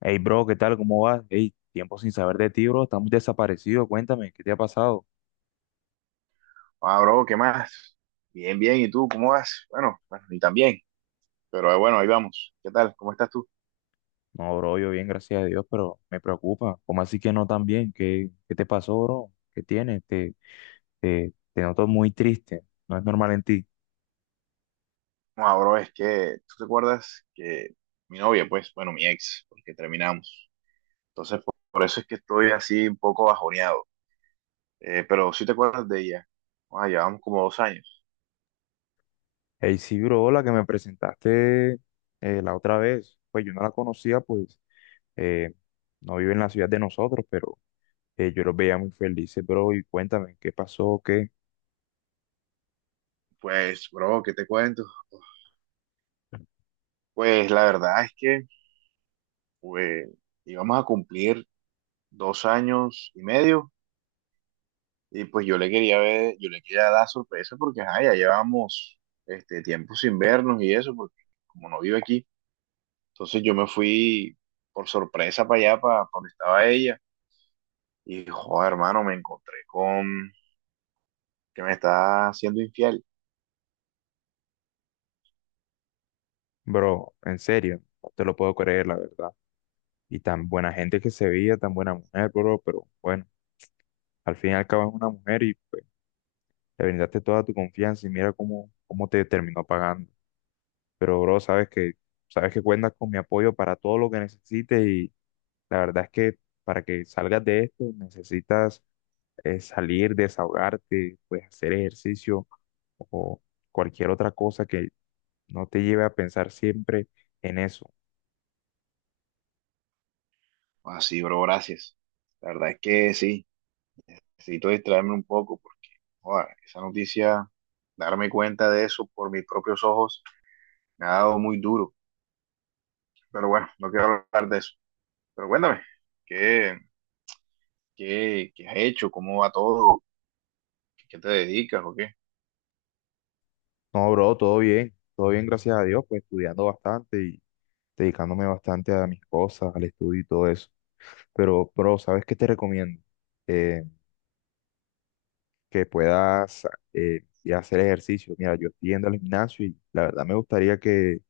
Hey, bro, ¿qué tal? ¿Cómo vas? Hey, tiempo sin saber de ti, bro. Estamos desaparecidos. Cuéntame, ¿qué te ha pasado? Ah, bro, ¿qué más? Bien, bien, ¿y tú cómo vas? Bueno, bueno, y también, pero bueno, ahí vamos. ¿Qué tal? ¿Cómo estás tú? No, bro, yo bien, gracias a Dios, pero me preocupa. ¿Cómo así que no tan bien? ¿Qué, qué te pasó, bro? ¿Qué tienes? Te noto muy triste. No es normal en ti. No, ah, bro, es que tú te acuerdas que mi novia, pues, bueno, mi ex, porque terminamos. Entonces, por eso es que estoy así un poco bajoneado. Pero sí te acuerdas de ella. Ah, llevamos como 2 años. Hey, sí, bro, la que me presentaste la otra vez. Pues yo no la conocía, pues eh, no vive en la ciudad de nosotros, pero yo los veía muy felices, bro. Y cuéntame, ¿qué pasó? ¿Qué? Pues, bro, ¿qué te cuento? Pues la verdad es que pues, íbamos a cumplir 2 años y medio. Y pues yo le quería dar sorpresa porque ajá, ya llevamos este tiempo sin vernos y eso, porque como no vive aquí, entonces yo me fui por sorpresa para allá, donde estaba ella, y joder, hermano, me encontré con que me está haciendo infiel. Bro, en serio, no te lo puedo creer, la verdad. Y tan buena gente que se veía, tan buena mujer, bro, pero bueno, al fin y al cabo es una mujer y pues, le brindaste toda tu confianza y mira cómo, cómo te terminó pagando. Pero, bro, sabes que cuentas con mi apoyo para todo lo que necesites y la verdad es que para que salgas de esto necesitas salir, desahogarte, pues hacer ejercicio o cualquier otra cosa que no te lleve a pensar siempre en eso. Así, bro, gracias. La verdad es que sí, necesito distraerme un poco porque, joder, esa noticia, darme cuenta de eso por mis propios ojos, me ha dado muy duro. Pero bueno, no quiero hablar de eso. Pero cuéntame, ¿qué, qué has hecho? ¿Cómo va todo? ¿Qué te dedicas o qué? No, bro, todo bien, gracias a Dios, pues estudiando bastante y dedicándome bastante a mis cosas, al estudio y todo eso. Pero, bro, ¿sabes qué te recomiendo? Eh, que puedas ir a hacer ejercicio. Mira, yo estoy yendo al gimnasio y la verdad me gustaría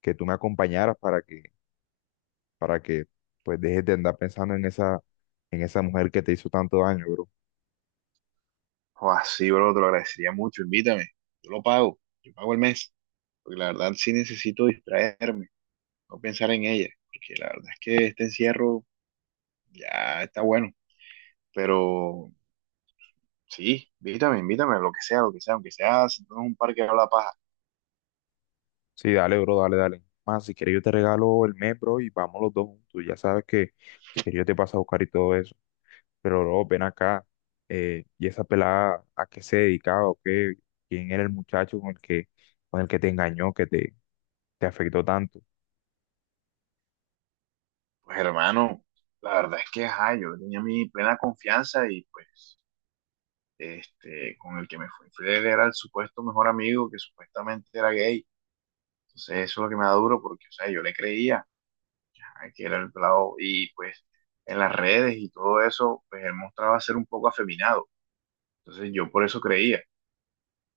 que tú me acompañaras para que pues dejes de andar pensando en esa mujer que te hizo tanto daño, bro. O así, bro, te lo agradecería mucho. Invítame. Yo lo pago. Yo pago el mes. Porque la verdad sí necesito distraerme, no pensar en ella. Porque la verdad es que este encierro ya está bueno. Pero sí, invítame, invítame, lo que sea, aunque sea sentado en un parque a la paja. Sí, dale, bro, dale, dale. Más, si quieres yo te regalo el mes, bro, y vamos los dos juntos. Ya sabes que si quieres yo te paso a buscar y todo eso. Pero luego ven acá, y esa pelada, ¿a qué se dedicaba o qué? ¿Quién era el muchacho con el que te engañó, te afectó tanto? Pues hermano, la verdad es que ajá, yo tenía mi plena confianza y pues este, con el que me fui, fue era el supuesto mejor amigo que supuestamente era gay. Entonces eso es lo que me da duro porque, o sea, yo le creía a que era el pelado y pues en las redes y todo eso, pues él mostraba ser un poco afeminado. Entonces yo por eso creía,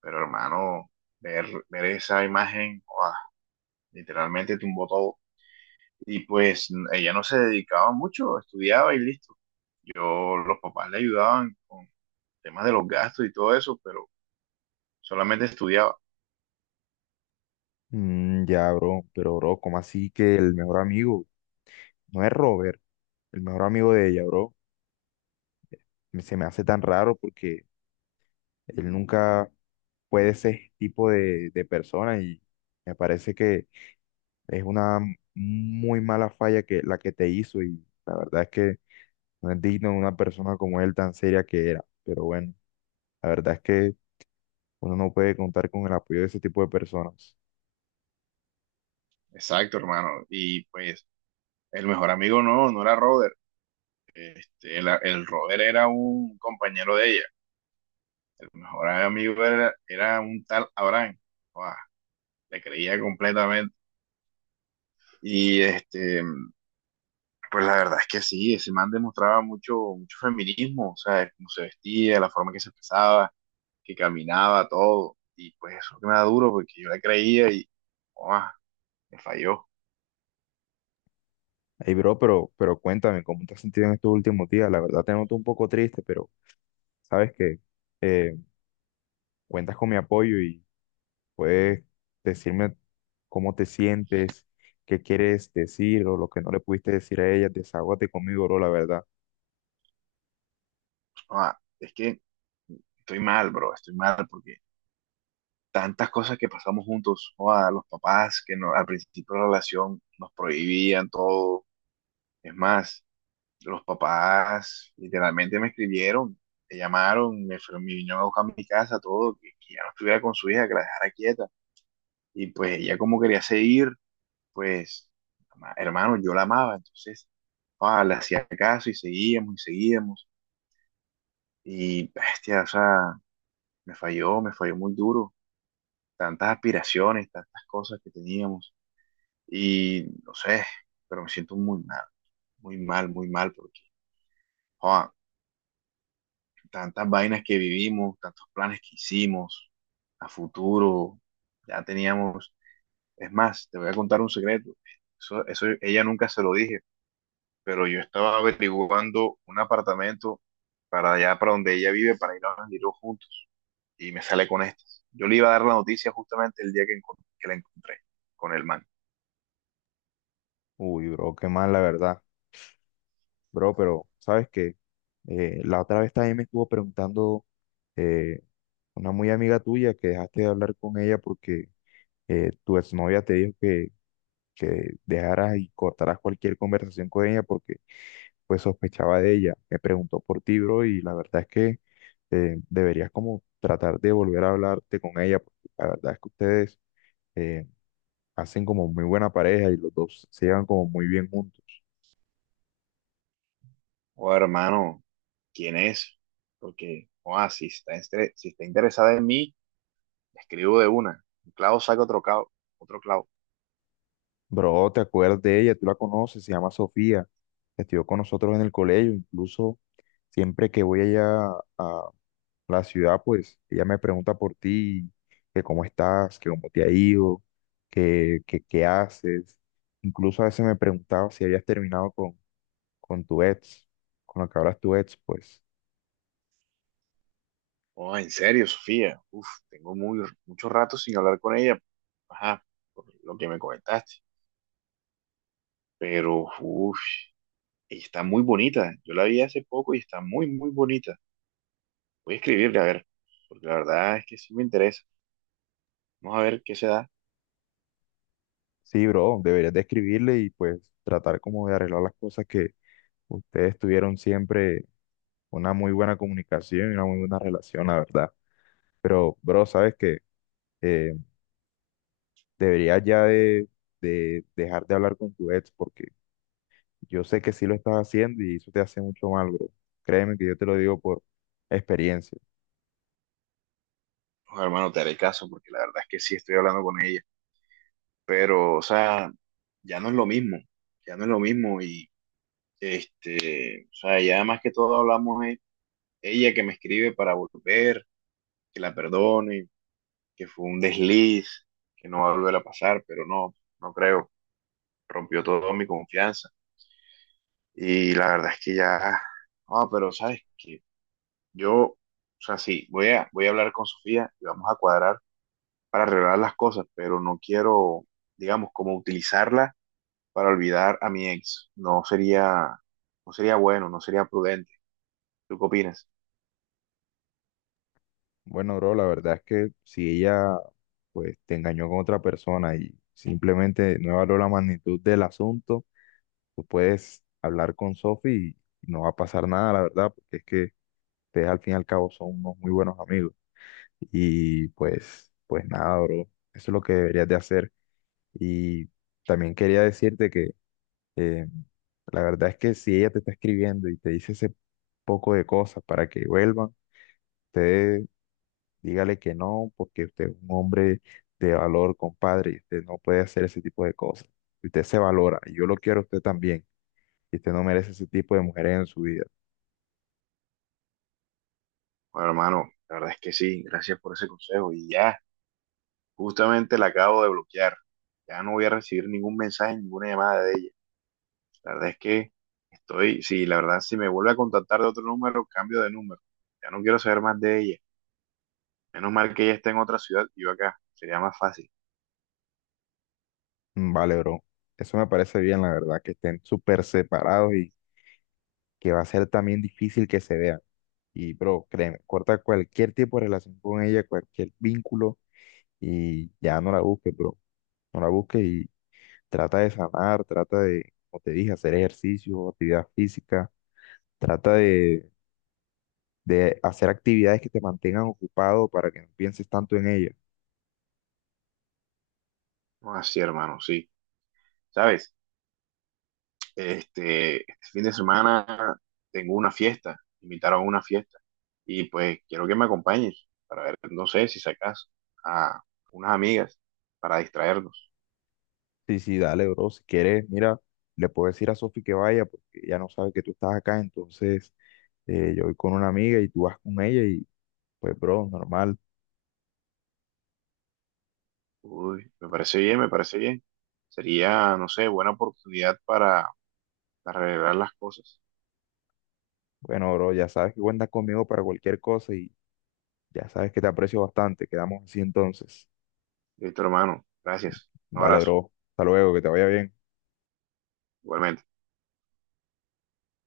pero hermano, ver esa imagen, ¡guau! Literalmente tumbó todo. Y pues ella no se dedicaba mucho, estudiaba y listo. Yo, los papás le ayudaban con temas de los gastos y todo eso, pero solamente estudiaba. Mm, ya, bro, pero bro, ¿cómo así que el mejor amigo no es Robert, el mejor amigo de ella, bro? Se me hace tan raro porque él nunca fue de ese tipo de persona y me parece que es una muy mala falla que la que te hizo y la verdad es que no es digno de una persona como él tan seria que era, pero bueno. La verdad es que uno no puede contar con el apoyo de ese tipo de personas. Exacto, hermano. Y pues el mejor amigo no, no era Roder. Este, el Robert era un compañero de ella. El mejor amigo era, era un tal Abraham. Guau, le creía completamente. Y este, pues la verdad es que sí, ese man demostraba mucho, mucho feminismo, o sea, cómo se vestía, la forma en que se expresaba, que caminaba, todo. Y pues eso que me da duro, porque yo le creía y, guau, me falló. Ey, bro, pero cuéntame, ¿cómo te has sentido en estos últimos días? La verdad te noto un poco triste, pero sabes que eh, cuentas con mi apoyo y puedes decirme cómo te sientes, qué quieres decir o lo que no le pudiste decir a ella. Desahógate conmigo, bro, la verdad. Guau, es que estoy mal, bro, estoy mal, porque tantas cosas que pasamos juntos, o a los papás que no- al principio de la relación nos prohibían todo. Es más, los papás literalmente me escribieron, me llamaron, me vinieron a buscar a mi casa, todo, que ya no estuviera con su hija, que la dejara quieta. Y pues ella como quería seguir, pues, hermano, yo la amaba, entonces, le hacía caso y seguíamos y seguíamos. Y, bestia, o sea, me falló muy duro. Tantas aspiraciones, tantas cosas que teníamos. Y no sé, pero me siento muy mal, muy mal, muy mal, porque joa, tantas vainas que vivimos, tantos planes que hicimos a futuro, ya teníamos. Es más, te voy a contar un secreto. Eso ella nunca se lo dije, pero yo estaba averiguando un apartamento para allá, para donde ella vive, para ir a Bandido juntos. Y me sale con estas. Yo le iba a dar la noticia justamente el día que, que la encontré con el man. Uy, bro, qué mal, la verdad. Bro, pero sabes que la otra vez también me estuvo preguntando eh, una muy amiga tuya que dejaste de hablar con ella porque tu exnovia te dijo que dejaras y cortaras cualquier conversación con ella porque pues sospechaba de ella. Me preguntó por ti, bro, y la verdad es que deberías como tratar de volver a hablarte con ella, porque la verdad es que ustedes eh, hacen como muy buena pareja y los dos se llevan como muy bien juntos. O hermano, ¿quién es? Porque, o si está, estre- si está interesada en mí, le escribo de una. Un clavo saca otro clavo, otro clavo. Bro, ¿te acuerdas de ella? Tú la conoces, se llama Sofía, estudió con nosotros en el colegio, incluso siempre que voy allá a, la ciudad, pues ella me pregunta por ti, que cómo estás, que cómo te ha ido, que qué haces. Incluso a veces me preguntaba si habías terminado con tu ex, con lo que hablas tu ex, pues Oh, en serio, Sofía. Uf, tengo mucho rato sin hablar con ella. Ajá, por lo que me comentaste. Pero, uf, ella está muy bonita. Yo la vi hace poco y está muy, muy bonita. Voy a escribirle, a ver, porque la verdad es que sí me interesa. Vamos a ver qué se da. sí, bro, deberías de escribirle y pues tratar como de arreglar las cosas que ustedes tuvieron siempre una muy buena comunicación y una muy buena relación, la verdad. Pero, bro, sabes que eh, deberías ya de dejar de hablar con tu ex porque yo sé que sí lo estás haciendo y eso te hace mucho mal, bro. Créeme que yo te lo digo por experiencia. Oh, hermano, te haré caso, porque la verdad es que sí estoy hablando con ella. Pero, o sea, ya no es lo mismo, ya no es lo mismo y, este, o sea, ya más que todo hablamos es ella que me escribe para volver, que la perdone, que fue un desliz, que no va a volver a pasar, pero no, no creo, rompió toda mi confianza y la verdad es que ya, ah, pero sabes que yo, o sea, sí, voy a hablar con Sofía y vamos a cuadrar para arreglar las cosas, pero no quiero, digamos, como utilizarla para olvidar a mi ex. No sería, no sería bueno, no sería prudente. ¿Tú qué opinas? Bueno, bro, la verdad es que si ella pues te engañó con otra persona y simplemente no evaluó la magnitud del asunto, tú puedes hablar con Sophie y no va a pasar nada, la verdad, porque es que ustedes al fin y al cabo son unos muy buenos amigos. Y pues nada, bro, eso es lo que deberías de hacer. Y también quería decirte que Eh, la verdad es que si ella te está escribiendo y te dice ese poco de cosas para que vuelvan, usted dígale que no, porque usted es un hombre de valor, compadre, y usted no puede hacer ese tipo de cosas. Usted se valora, y yo lo quiero a usted también, y usted no merece ese tipo de mujeres en su vida. Bueno, hermano, la verdad es que sí, gracias por ese consejo. Y ya, justamente la acabo de bloquear. Ya no voy a recibir ningún mensaje, ninguna llamada de ella. La verdad es que estoy, sí, la verdad, si me vuelve a contactar de otro número, cambio de número. Ya no quiero saber más de ella. Menos mal que ella está en otra ciudad y yo acá. Sería más fácil. Mm, vale, bro. Eso me parece bien, la verdad, que estén súper separados y que va a ser también difícil que se vean. Y, bro, créeme, corta cualquier tipo de relación con ella, cualquier vínculo, y ya no la busques, bro. No la busques y trata de sanar, trata de, como te dije, hacer ejercicio, actividad física, trata de hacer actividades que te mantengan ocupado para que no pienses tanto en ellas. No, así, hermano, sí. ¿Sabes? Este fin de semana tengo una fiesta, me invitaron a una fiesta y pues quiero que me acompañes para ver, no sé si sacas a unas amigas para distraernos. Sí, sí, dale, bro, si quieres, mira, le puedo decir a Sofi que vaya porque ya no sabe que tú estás acá, entonces yo voy con una amiga y tú vas con ella y pues, bro, normal. Uy, me parece bien, me parece bien. Sería, no sé, buena oportunidad para arreglar las cosas. Bueno, bro, ya sabes que cuentas conmigo para cualquier cosa y ya sabes que te aprecio bastante. Quedamos así entonces. Listo, hermano. Gracias. Un Dale, abrazo. bro. Hasta luego, que te vaya bien. Igualmente.